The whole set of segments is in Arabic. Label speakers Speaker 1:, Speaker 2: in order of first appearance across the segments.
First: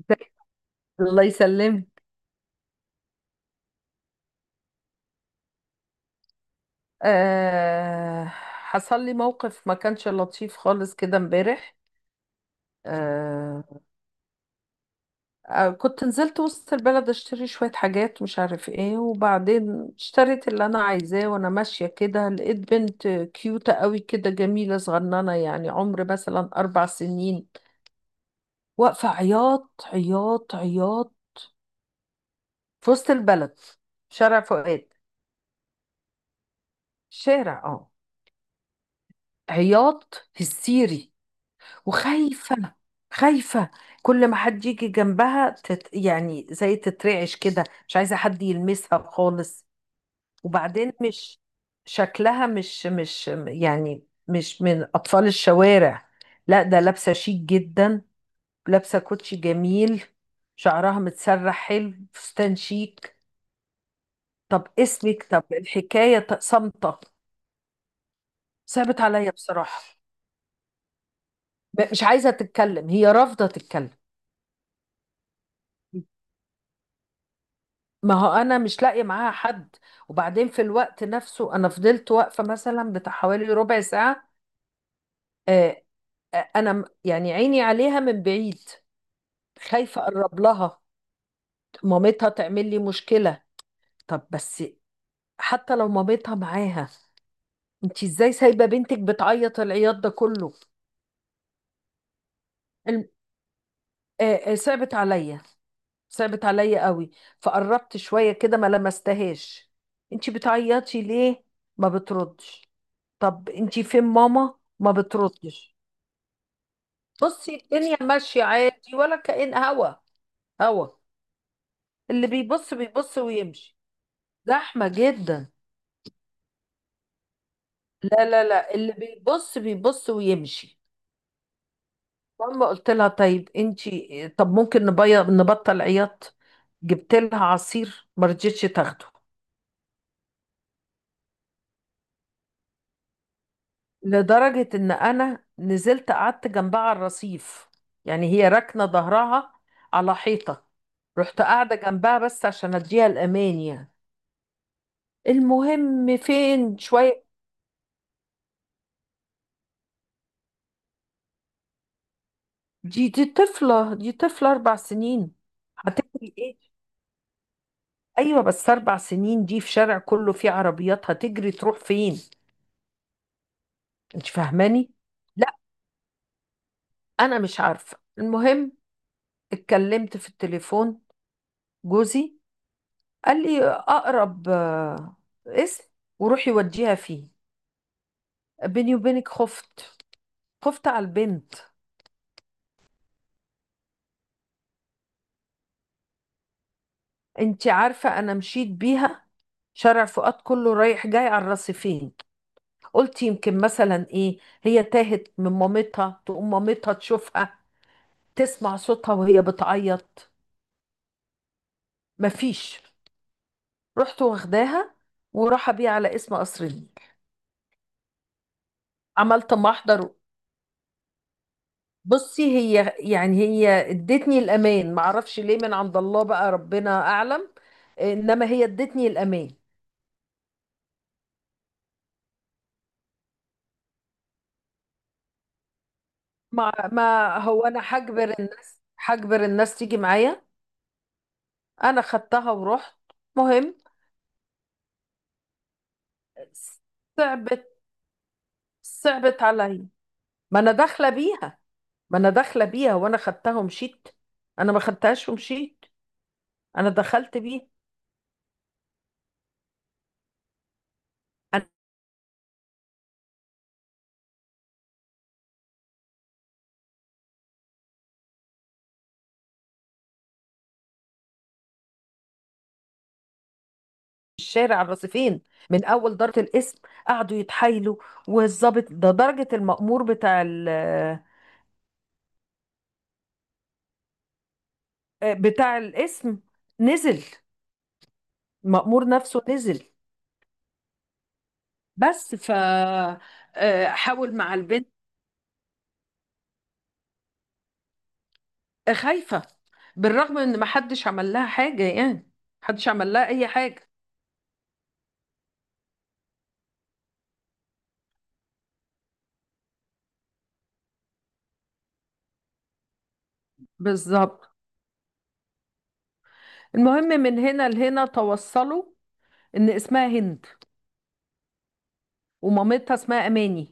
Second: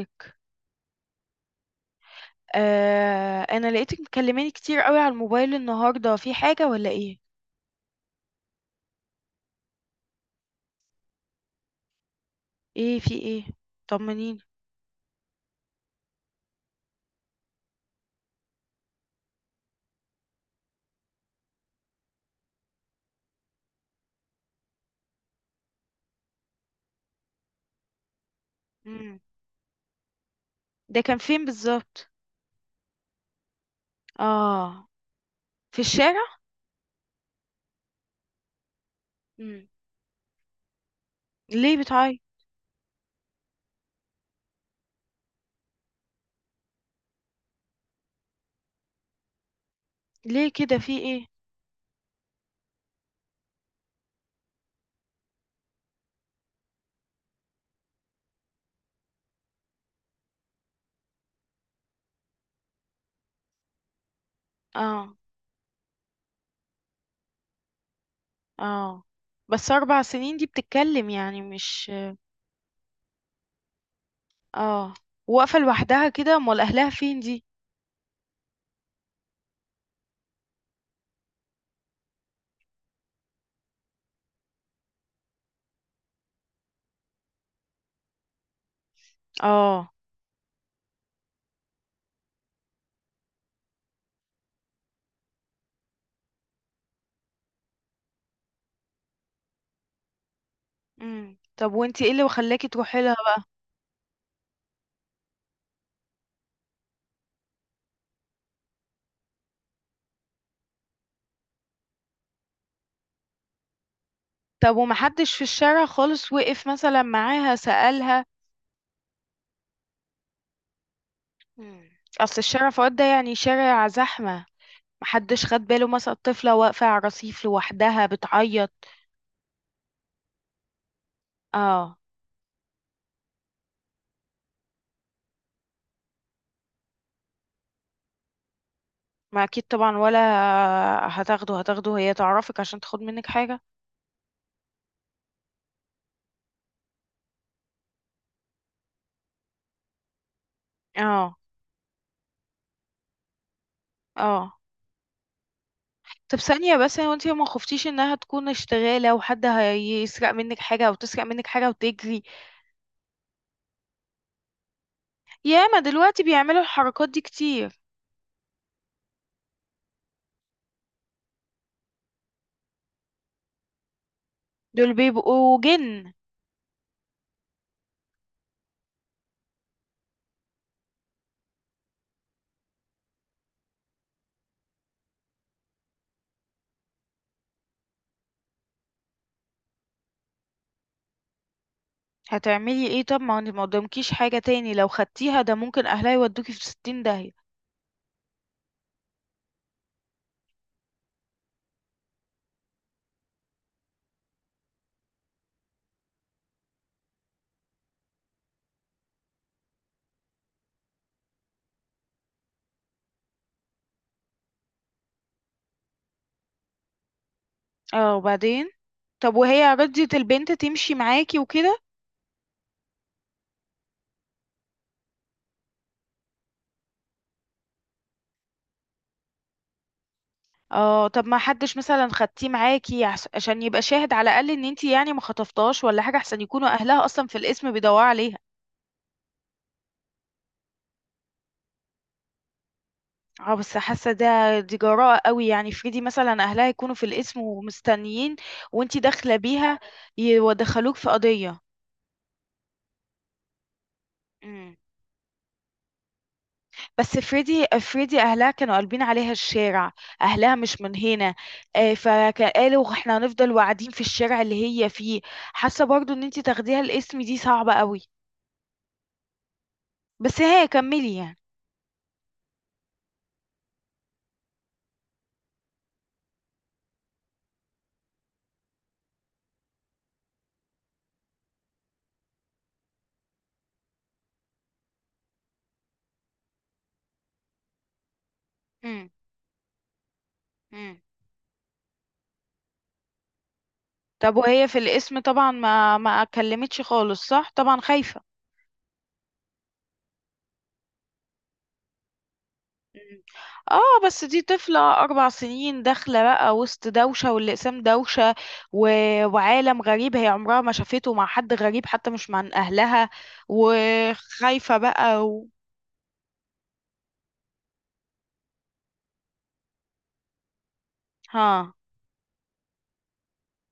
Speaker 1: ازيك؟ الله يسلمك.
Speaker 2: آه، انا لقيتك مكلماني كتير قوي على الموبايل النهارده، في حاجه ولا ايه؟
Speaker 1: آه. حصل لي موقف ما كانش لطيف خالص كده امبارح.
Speaker 2: ايه، في ايه؟
Speaker 1: آه.
Speaker 2: طمنيني.
Speaker 1: كنت نزلت وسط البلد اشتري شوية حاجات، مش عارف ايه. وبعدين اشتريت اللي انا عايزاه، وانا ماشية كده لقيت بنت كيوتة قوي كده، جميلة صغننة، يعني عمر مثلا 4 سنين، واقفة
Speaker 2: امم
Speaker 1: عياط عياط
Speaker 2: ده
Speaker 1: عياط.
Speaker 2: كان فين بالظبط؟
Speaker 1: في وسط البلد، شارع
Speaker 2: اه،
Speaker 1: فؤاد.
Speaker 2: في الشارع.
Speaker 1: شارع، اه.
Speaker 2: امم
Speaker 1: عياط هستيري،
Speaker 2: ليه بتعيط؟
Speaker 1: وخايفة. خايفة. كل ما حد يجي جنبها يعني زي تترعش كده، مش عايزة حد يلمسها خالص.
Speaker 2: ليه كده،
Speaker 1: وبعدين
Speaker 2: في ايه؟
Speaker 1: مش شكلها مش مش يعني مش من أطفال الشوارع. لا، ده لابسة شيك جدا، لابسة كوتشي جميل، شعرها متسرح حلو، فستان شيك. طب
Speaker 2: اه
Speaker 1: اسمك، طب الحكاية، طب. صامتة. صعبت
Speaker 2: اه،
Speaker 1: عليا
Speaker 2: بس
Speaker 1: بصراحة.
Speaker 2: اربع سنين دي بتتكلم يعني؟ مش
Speaker 1: مش عايزة تتكلم، هي رافضة تتكلم.
Speaker 2: اه. واقفه لوحدها كده، امال اهلها فين دي؟
Speaker 1: ما هو انا مش لاقيه معاها حد. وبعدين في الوقت نفسه، انا فضلت واقفه مثلا بتاع حوالي ربع ساعه. آه، انا يعني عيني عليها من بعيد.
Speaker 2: اه.
Speaker 1: خايفه اقرب لها، مامتها تعمل لي مشكله. طب بس، حتى لو مامتها معاها، انت ازاي سايبه بنتك بتعيط العياط ده كله؟
Speaker 2: طب وانتي ايه اللي خلاكي تروحي
Speaker 1: الم-
Speaker 2: لها بقى؟
Speaker 1: صعبت عليا، صعبت عليا قوي. فقربت شوية كده، ما لمستهاش. انتي بتعيطي ليه؟ ما بتردش. طب انتي فين ماما؟
Speaker 2: طب
Speaker 1: ما
Speaker 2: ومحدش في
Speaker 1: بتردش.
Speaker 2: الشارع خالص وقف مثلا
Speaker 1: بصي،
Speaker 2: معاها
Speaker 1: الدنيا
Speaker 2: سألها؟
Speaker 1: ماشية عادي، ولا كأن هوا
Speaker 2: مم.
Speaker 1: اللي
Speaker 2: اصل الشارع
Speaker 1: بيبص
Speaker 2: فؤاد ده
Speaker 1: بيبص
Speaker 2: يعني
Speaker 1: ويمشي.
Speaker 2: شارع زحمة.
Speaker 1: زحمة
Speaker 2: محدش
Speaker 1: جدا.
Speaker 2: خد باله مثلا الطفلة واقفة على الرصيف لوحدها
Speaker 1: لا لا
Speaker 2: بتعيط؟
Speaker 1: لا، اللي بيبص بيبص ويمشي.
Speaker 2: اه.
Speaker 1: ماما، قلت لها طيب انتي، طب ممكن نبطل عياط. جبت لها عصير ما رضتش تاخده.
Speaker 2: ما اكيد طبعا، ولا هتاخده؟ هتاخده هي تعرفك عشان تاخد منك حاجة؟
Speaker 1: لدرجة ان انا نزلت قعدت جنبها على الرصيف، يعني هي راكنة ظهرها على حيطة.
Speaker 2: اه.
Speaker 1: رحت قاعدة جنبها بس عشان اديها الامان يعني.
Speaker 2: اه.
Speaker 1: المهم
Speaker 2: طب ثانية
Speaker 1: فين
Speaker 2: بس، هو
Speaker 1: شوية.
Speaker 2: انتي ما خفتيش انها تكون اشتغالة وحد هيسرق منك حاجة او تسرق منك حاجة وتجري؟
Speaker 1: دي طفلة، دي طفلة 4 سنين،
Speaker 2: ياما دلوقتي
Speaker 1: هتجري ايه؟
Speaker 2: بيعملوا الحركات دي كتير.
Speaker 1: ايوه بس 4 سنين دي في شارع كله فيه عربيات، هتجري تروح فين؟ انت فاهماني؟
Speaker 2: دول
Speaker 1: لا.
Speaker 2: بيبقوا جن.
Speaker 1: انا مش عارفة. المهم، اتكلمت في التليفون جوزي، قال لي اقرب اسم وروحي وديها فيه. بيني وبينك خفت، خفت على البنت.
Speaker 2: هتعملي ايه طب؟ ما انت ما قدامكيش حاجة تاني، لو خدتيها ده ممكن اهلها يودوكي في ستين داهية.
Speaker 1: انت عارفه، انا مشيت بيها شارع فؤاد كله رايح جاي على الرصيفين. قلت يمكن مثلا ايه، هي تاهت من مامتها، تقوم مامتها تشوفها، تسمع صوتها وهي بتعيط. مفيش. رحت واخداها، وراح بيها على اسم قصر النيل.
Speaker 2: اه، وبعدين؟ طب
Speaker 1: عملت
Speaker 2: وهي
Speaker 1: محضر.
Speaker 2: رضيت البنت تمشي معاكي وكده؟
Speaker 1: بصي هي، يعني هي ادتني الامان، ما اعرفش ليه، من عند الله بقى، ربنا اعلم. انما هي ادتني الامان.
Speaker 2: اه. طب ما حدش مثلا خدتيه معاكي عشان يبقى شاهد على الاقل ان انتي يعني ما خطفتهاش ولا حاجه؟ احسن يكونوا
Speaker 1: ما
Speaker 2: اهلها اصلا في
Speaker 1: ما هو
Speaker 2: القسم
Speaker 1: انا
Speaker 2: بيدوروا
Speaker 1: هجبر
Speaker 2: عليها.
Speaker 1: الناس، هجبر الناس تيجي معايا. انا خدتها ورحت.
Speaker 2: اه
Speaker 1: مهم.
Speaker 2: بس حاسه ده، دي جراءه قوي. يعني فريدي مثلا اهلها يكونوا في القسم
Speaker 1: صعبت،
Speaker 2: ومستنيين وانتي داخله
Speaker 1: صعبت
Speaker 2: بيها،
Speaker 1: عليا. ما انا
Speaker 2: يدخلوك
Speaker 1: داخله
Speaker 2: في
Speaker 1: بيها،
Speaker 2: قضيه.
Speaker 1: ما انا داخله بيها وانا خدتها ومشيت. انا ما خدتهاش ومشيت، انا
Speaker 2: بس
Speaker 1: دخلت
Speaker 2: فريدي،
Speaker 1: بيها.
Speaker 2: اهلها كانوا قلبين عليها الشارع. اهلها مش من هنا، فقالوا احنا هنفضل واقعدين في الشارع اللي هي فيه. حاسه برضو ان انتي تاخديها الاسم دي صعبه قوي. بس هي كملي يعني.
Speaker 1: الشارع الرصيفين، من اول ضربه الاسم قعدوا يتحايلوا. والظابط ده درجه المأمور بتاع بتاع الاسم، نزل. المأمور
Speaker 2: امم
Speaker 1: نفسه نزل.
Speaker 2: امم
Speaker 1: بس ف
Speaker 2: طب
Speaker 1: حاول مع
Speaker 2: وهي في
Speaker 1: البنت.
Speaker 2: الاسم طبعا ما كلمتش خالص صح؟ طبعا خايفه.
Speaker 1: خايفه، بالرغم ان ما حدش عمل لها حاجه يعني، محدش عمل
Speaker 2: مم.
Speaker 1: لها اي حاجه.
Speaker 2: اه بس دي طفلة أربع سنين، داخلة بقى وسط دوشة، والأقسام دوشة و... وعالم غريب هي عمرها ما شافته، مع حد غريب حتى مش مع أهلها،
Speaker 1: بالظبط.
Speaker 2: وخايفة بقى و...
Speaker 1: المهم، من هنا لهنا توصلوا ان اسمها هند،
Speaker 2: ها.
Speaker 1: ومامتها اسمها اماني.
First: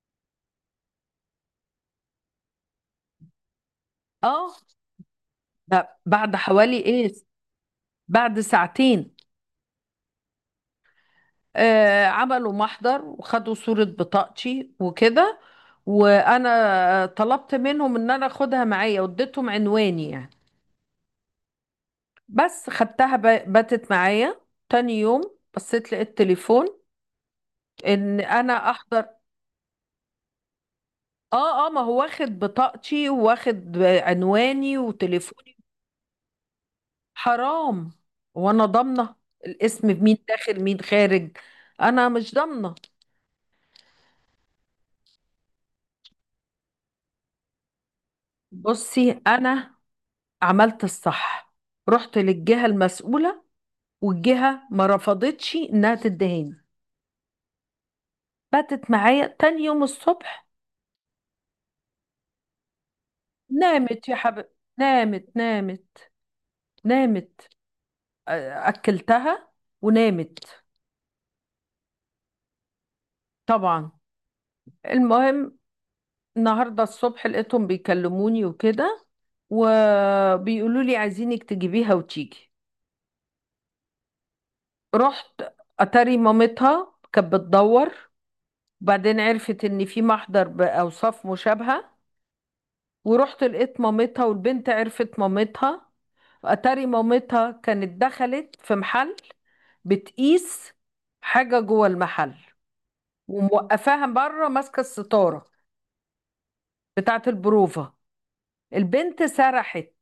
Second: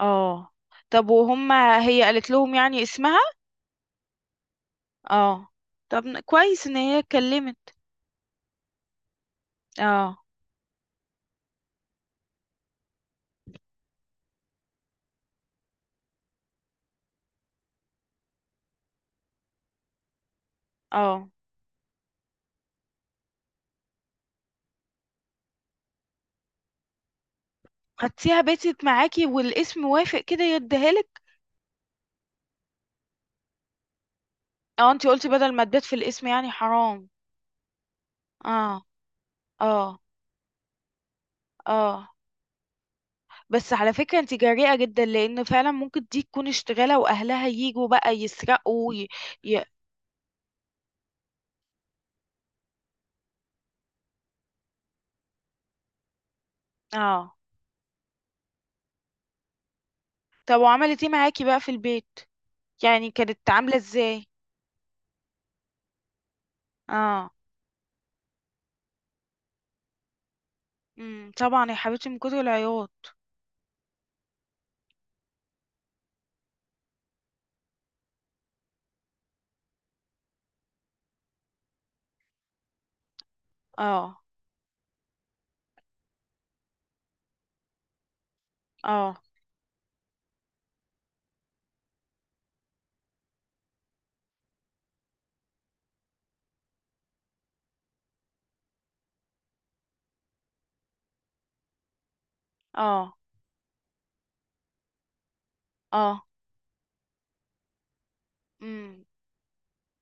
Speaker 2: اه، طب وهما، هي قالت لهم يعني اسمها؟
Speaker 1: اه.
Speaker 2: اه.
Speaker 1: ده
Speaker 2: طب
Speaker 1: بعد
Speaker 2: كويس ان
Speaker 1: حوالي
Speaker 2: هي
Speaker 1: ايه؟
Speaker 2: اتكلمت.
Speaker 1: بعد ساعتين.
Speaker 2: اه.
Speaker 1: عملوا محضر وخدوا صورة بطاقتي وكده. وانا طلبت منهم ان انا اخدها معايا واديتهم عنواني يعني.
Speaker 2: اه.
Speaker 1: بس خدتها، باتت معايا. تاني يوم بصيت لقيت تليفون ان
Speaker 2: خدتيها
Speaker 1: انا
Speaker 2: بيتت
Speaker 1: احضر.
Speaker 2: معاكي والاسم وافق كده يديها لك؟
Speaker 1: اه اه، ما هو واخد بطاقتي، واخد عنواني
Speaker 2: اه، انتي قلتي بدل
Speaker 1: وتليفوني.
Speaker 2: ما تبات في الاسم يعني حرام.
Speaker 1: حرام. وانا
Speaker 2: اه.
Speaker 1: ضامنه الاسم
Speaker 2: اه.
Speaker 1: مين داخل مين خارج؟
Speaker 2: اه
Speaker 1: انا مش ضامنه.
Speaker 2: بس على فكرة انت جريئة جدا، لان فعلا ممكن دي تكون اشتغالة واهلها يجوا بقى يسرقوا ي...
Speaker 1: بصي
Speaker 2: ي...
Speaker 1: انا عملت الصح، رحت للجهه المسؤوله، والجهة ما رفضتش انها تدهاني.
Speaker 2: اه.
Speaker 1: باتت معايا تاني يوم الصبح.
Speaker 2: طب وعملت ايه معاكي بقى في البيت؟ يعني كانت عاملة
Speaker 1: نامت يا
Speaker 2: ازاي؟
Speaker 1: حبيبي، نامت نامت.
Speaker 2: اه.
Speaker 1: نامت. اكلتها ونامت.
Speaker 2: طبعا يا حبيبتي من كتر العياط.
Speaker 1: طبعا. المهم، النهارده الصبح لقيتهم بيكلموني وكده، وبيقولوا لي عايزينك تجيبيها وتيجي.
Speaker 2: اه.
Speaker 1: رحت، اتاري مامتها كانت بتدور.
Speaker 2: اه.
Speaker 1: وبعدين عرفت ان في محضر باوصاف مشابهه. ورحت لقيت مامتها، والبنت عرفت مامتها. اتاري مامتها كانت دخلت في محل بتقيس حاجة جوه المحل،
Speaker 2: اه.
Speaker 1: وموقفاها بره ماسكة الستارة
Speaker 2: اه.
Speaker 1: بتاعة البروفة.
Speaker 2: امم
Speaker 1: البنت سرحت.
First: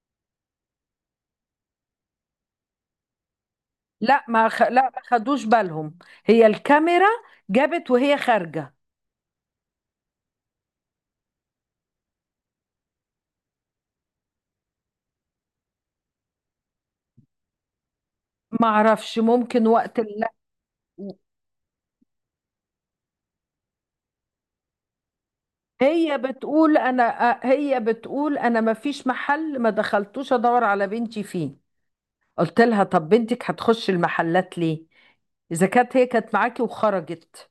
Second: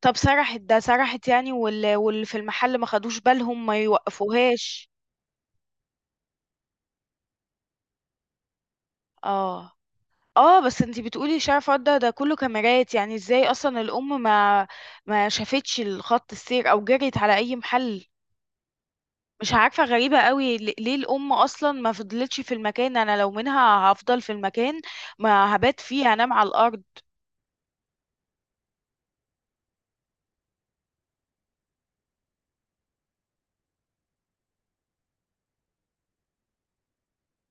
Speaker 2: طب سرحت ده؟ سرحت يعني، واللي في المحل ما خدوش بالهم، ما
Speaker 1: لا
Speaker 2: يوقفوهاش؟
Speaker 1: ما خدوش بالهم. هي الكاميرا جابت وهي خارجة.
Speaker 2: اه. اه بس انتي بتقولي شارع فرد ده, ده كله كاميرات، يعني ازاي اصلا الام ما شافتش الخط السير او جريت على اي محل؟
Speaker 1: ما اعرفش،
Speaker 2: مش
Speaker 1: ممكن
Speaker 2: عارفة،
Speaker 1: وقت
Speaker 2: غريبة قوي. ليه الام اصلا ما فضلتش في المكان؟ انا لو منها هفضل في المكان، ما هبات فيه،
Speaker 1: هي
Speaker 2: هنام على
Speaker 1: بتقول
Speaker 2: الارض.
Speaker 1: انا هي بتقول انا، ما فيش محل ما دخلتوش ادور على بنتي فيه. قلت لها طب بنتك هتخش المحلات ليه اذا كانت هي كانت معاكي وخرجت؟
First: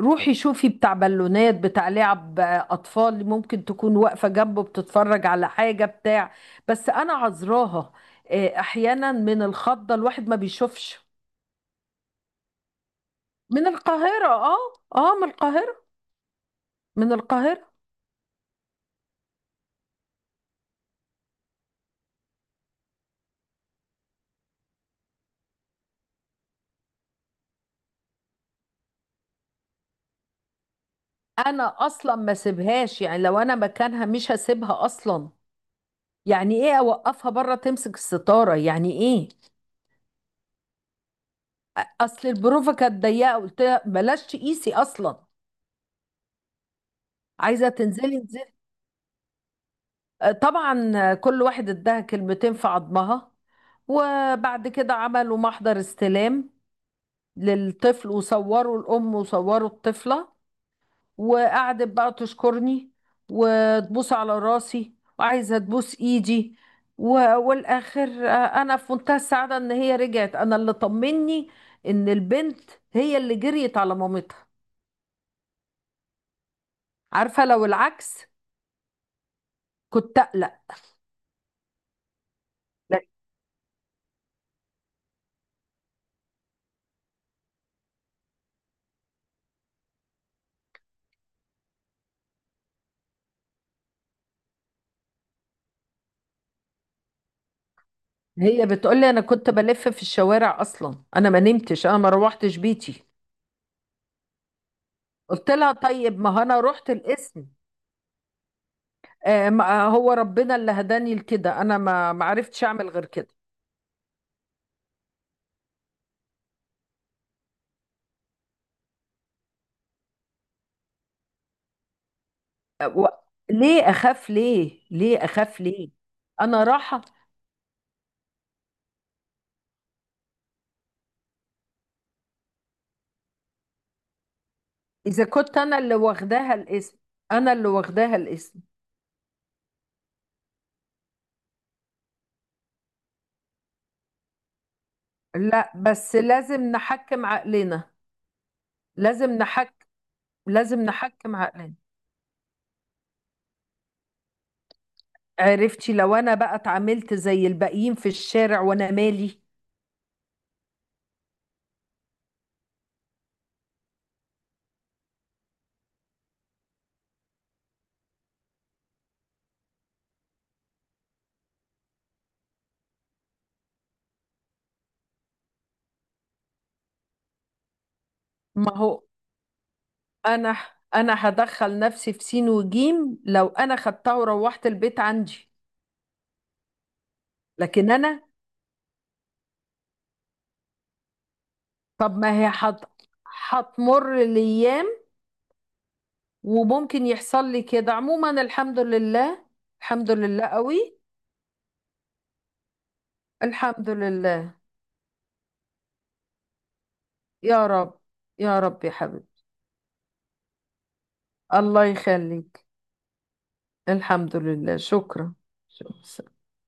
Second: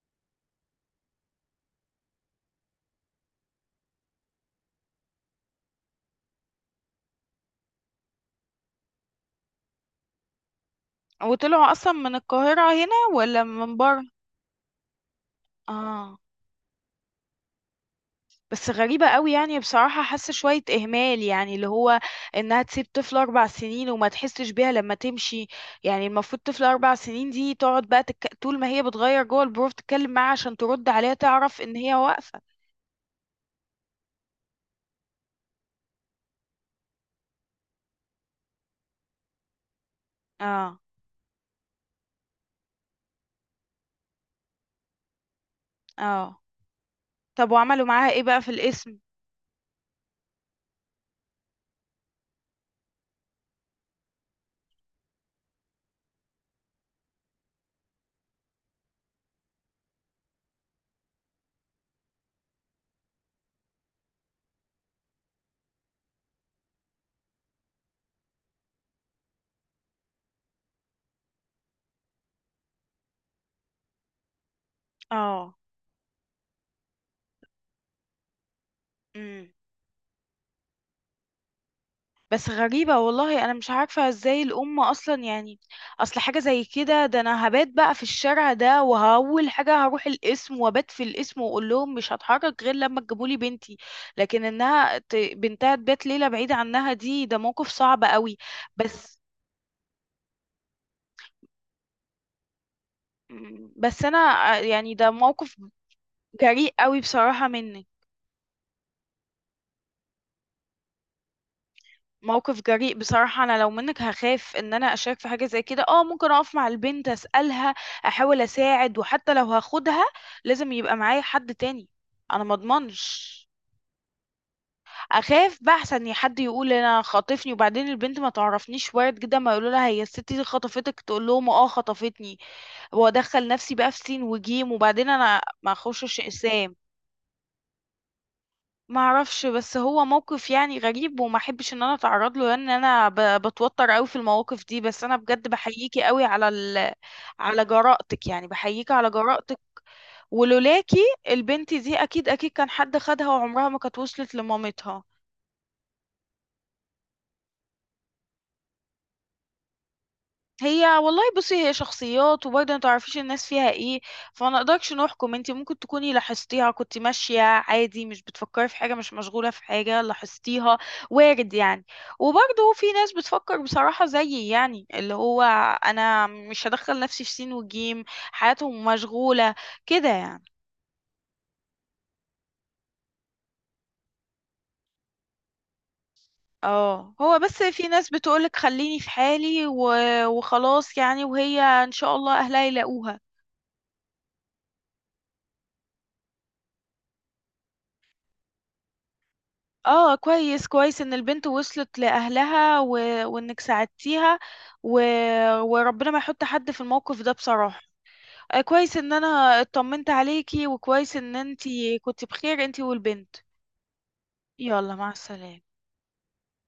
Speaker 1: روحي شوفي بتاع بالونات، بتاع لعب اطفال، ممكن تكون واقفه جنبه بتتفرج على حاجه بتاع. بس انا عذراها، احيانا من الخضه الواحد ما بيشوفش.
Speaker 2: وطلعوا اصلا من القاهرة هنا ولا
Speaker 1: من
Speaker 2: من بره؟
Speaker 1: القاهره، اه. اه، من القاهره.
Speaker 2: اه.
Speaker 1: من القاهره.
Speaker 2: بس غريبة قوي يعني بصراحة، حاسة شوية إهمال يعني، اللي هو إنها تسيب طفل أربع سنين وما تحسش بيها لما تمشي. يعني المفروض طفل أربع سنين دي تقعد بقى تك... طول ما هي بتغير جوه البروف تتكلم معاها عشان ترد عليها، تعرف إن
Speaker 1: انا
Speaker 2: هي
Speaker 1: اصلا ما
Speaker 2: واقفة.
Speaker 1: سيبهاش، يعني لو انا مكانها مش هسيبها اصلا. يعني ايه اوقفها بره تمسك الستاره؟ يعني ايه؟
Speaker 2: اه.
Speaker 1: اصل البروفه كانت ضيقه، قلت لها بلاش تقيسي اصلا.
Speaker 2: اه. طب
Speaker 1: عايزه
Speaker 2: وعملوا معاها
Speaker 1: تنزلي.
Speaker 2: إيه بقى في الاسم؟
Speaker 1: طبعا كل واحد اداها كلمتين في عظمها، وبعد كده عملوا محضر استلام للطفل، وصوروا الأم وصوروا الطفلة. وقعدت بقى تشكرني، وتبوس على راسي، وعايزة تبوس إيدي. والآخر أنا في منتهى السعادة إن هي رجعت. أنا اللي طمني إن البنت هي اللي جريت على مامتها.
Speaker 2: اه.
Speaker 1: عارفة لو العكس،
Speaker 2: إمم.
Speaker 1: كنت أقلق.
Speaker 2: بس غريبة والله، أنا مش عارفة ازاي الأم أصلا يعني. أصل حاجة زي كده، ده أنا هبات بقى في الشارع ده، وأول حاجة هروح القسم وأبات في القسم وأقول لهم مش هتحرك غير لما تجيبولي بنتي. لكن إنها ت... بنتها تبات ليلة بعيدة عنها دي، ده موقف صعب قوي.
Speaker 1: هي بتقولي
Speaker 2: بس.
Speaker 1: انا كنت بلف في الشوارع، اصلا انا ما نمتش، انا ما روحتش بيتي.
Speaker 2: بس أنا يعني ده
Speaker 1: قلت
Speaker 2: موقف
Speaker 1: لها طيب، ما هو انا
Speaker 2: جريء
Speaker 1: رحت
Speaker 2: قوي
Speaker 1: القسم.
Speaker 2: بصراحة منك.
Speaker 1: آه ما آه، هو ربنا اللي هداني لكده، انا ما
Speaker 2: موقف
Speaker 1: عرفتش اعمل
Speaker 2: جريء
Speaker 1: غير كده.
Speaker 2: بصراحة. أنا لو منك هخاف إن أنا أشارك في حاجة زي كده. أه ممكن أقف مع البنت أسألها، أحاول أساعد. وحتى لو هاخدها لازم يبقى معايا حد تاني. أنا
Speaker 1: آه، و...
Speaker 2: مضمنش.
Speaker 1: ليه اخاف ليه؟ ليه
Speaker 2: أخاف
Speaker 1: اخاف
Speaker 2: بقى،
Speaker 1: ليه
Speaker 2: أحسن حد
Speaker 1: انا
Speaker 2: يقول
Speaker 1: راحة.
Speaker 2: أنا خاطفني، وبعدين البنت ما تعرفنيش. وارد جدا ما يقولوا لها هي الست دي خطفتك، تقول لهم أه خطفتني، وأدخل نفسي بقى في سين وجيم. وبعدين
Speaker 1: اذا
Speaker 2: أنا
Speaker 1: كنت
Speaker 2: ما
Speaker 1: انا اللي
Speaker 2: أخشش
Speaker 1: واخداها
Speaker 2: إسام.
Speaker 1: الاسم، انا اللي واخداها الاسم.
Speaker 2: ما اعرفش، بس هو موقف يعني غريب، وما احبش ان انا اتعرض له، لان انا بتوتر قوي في المواقف دي. بس انا بجد
Speaker 1: لا
Speaker 2: بحييكي
Speaker 1: بس
Speaker 2: قوي على
Speaker 1: لازم
Speaker 2: ال...
Speaker 1: نحكم
Speaker 2: على
Speaker 1: عقلنا.
Speaker 2: جرأتك يعني، بحييكي على
Speaker 1: لازم
Speaker 2: جرأتك.
Speaker 1: نحكم، لازم
Speaker 2: ولولاكي
Speaker 1: نحكم
Speaker 2: البنت
Speaker 1: عقلنا.
Speaker 2: دي اكيد، اكيد كان حد خدها وعمرها ما كانت وصلت لمامتها.
Speaker 1: عرفتي لو انا بقى اتعاملت زي الباقيين في الشارع وانا مالي؟
Speaker 2: هي والله، بصي، هي شخصيات وبرضه ما تعرفيش الناس فيها ايه. فما نقدرش نحكم. انت ممكن تكوني لاحظتيها، كنت ماشية عادي مش بتفكري في حاجة، مش مشغولة في حاجة، لاحظتيها. وارد يعني. وبرضه في ناس بتفكر بصراحة زيي، يعني اللي هو انا مش هدخل نفسي في سين وجيم،
Speaker 1: ما
Speaker 2: حياتهم
Speaker 1: هو
Speaker 2: مشغولة كده يعني.
Speaker 1: انا، انا هدخل نفسي في سين وجيم لو انا خدتها وروحت البيت عندي.
Speaker 2: اه، هو بس في
Speaker 1: لكن
Speaker 2: ناس
Speaker 1: انا
Speaker 2: بتقولك خليني في حالي و... وخلاص يعني، وهي ان شاء
Speaker 1: طب
Speaker 2: الله
Speaker 1: ما هي
Speaker 2: اهلها يلاقوها.
Speaker 1: هتمر الايام وممكن يحصل لي كده. عموما الحمد لله، الحمد
Speaker 2: اه
Speaker 1: لله
Speaker 2: كويس،
Speaker 1: قوي.
Speaker 2: كويس ان البنت وصلت لاهلها و... وانك
Speaker 1: الحمد
Speaker 2: ساعدتيها
Speaker 1: لله.
Speaker 2: و... وربنا ما يحط حد في الموقف ده
Speaker 1: يا
Speaker 2: بصراحة.
Speaker 1: رب، يا رب يا
Speaker 2: كويس ان
Speaker 1: حبيبي.
Speaker 2: انا اطمنت عليكي، وكويس ان
Speaker 1: الله
Speaker 2: انتي كنت بخير
Speaker 1: يخليك.
Speaker 2: انتي والبنت.
Speaker 1: الحمد لله،
Speaker 2: يلا مع
Speaker 1: شكرا.
Speaker 2: السلامة.
Speaker 1: شكرا.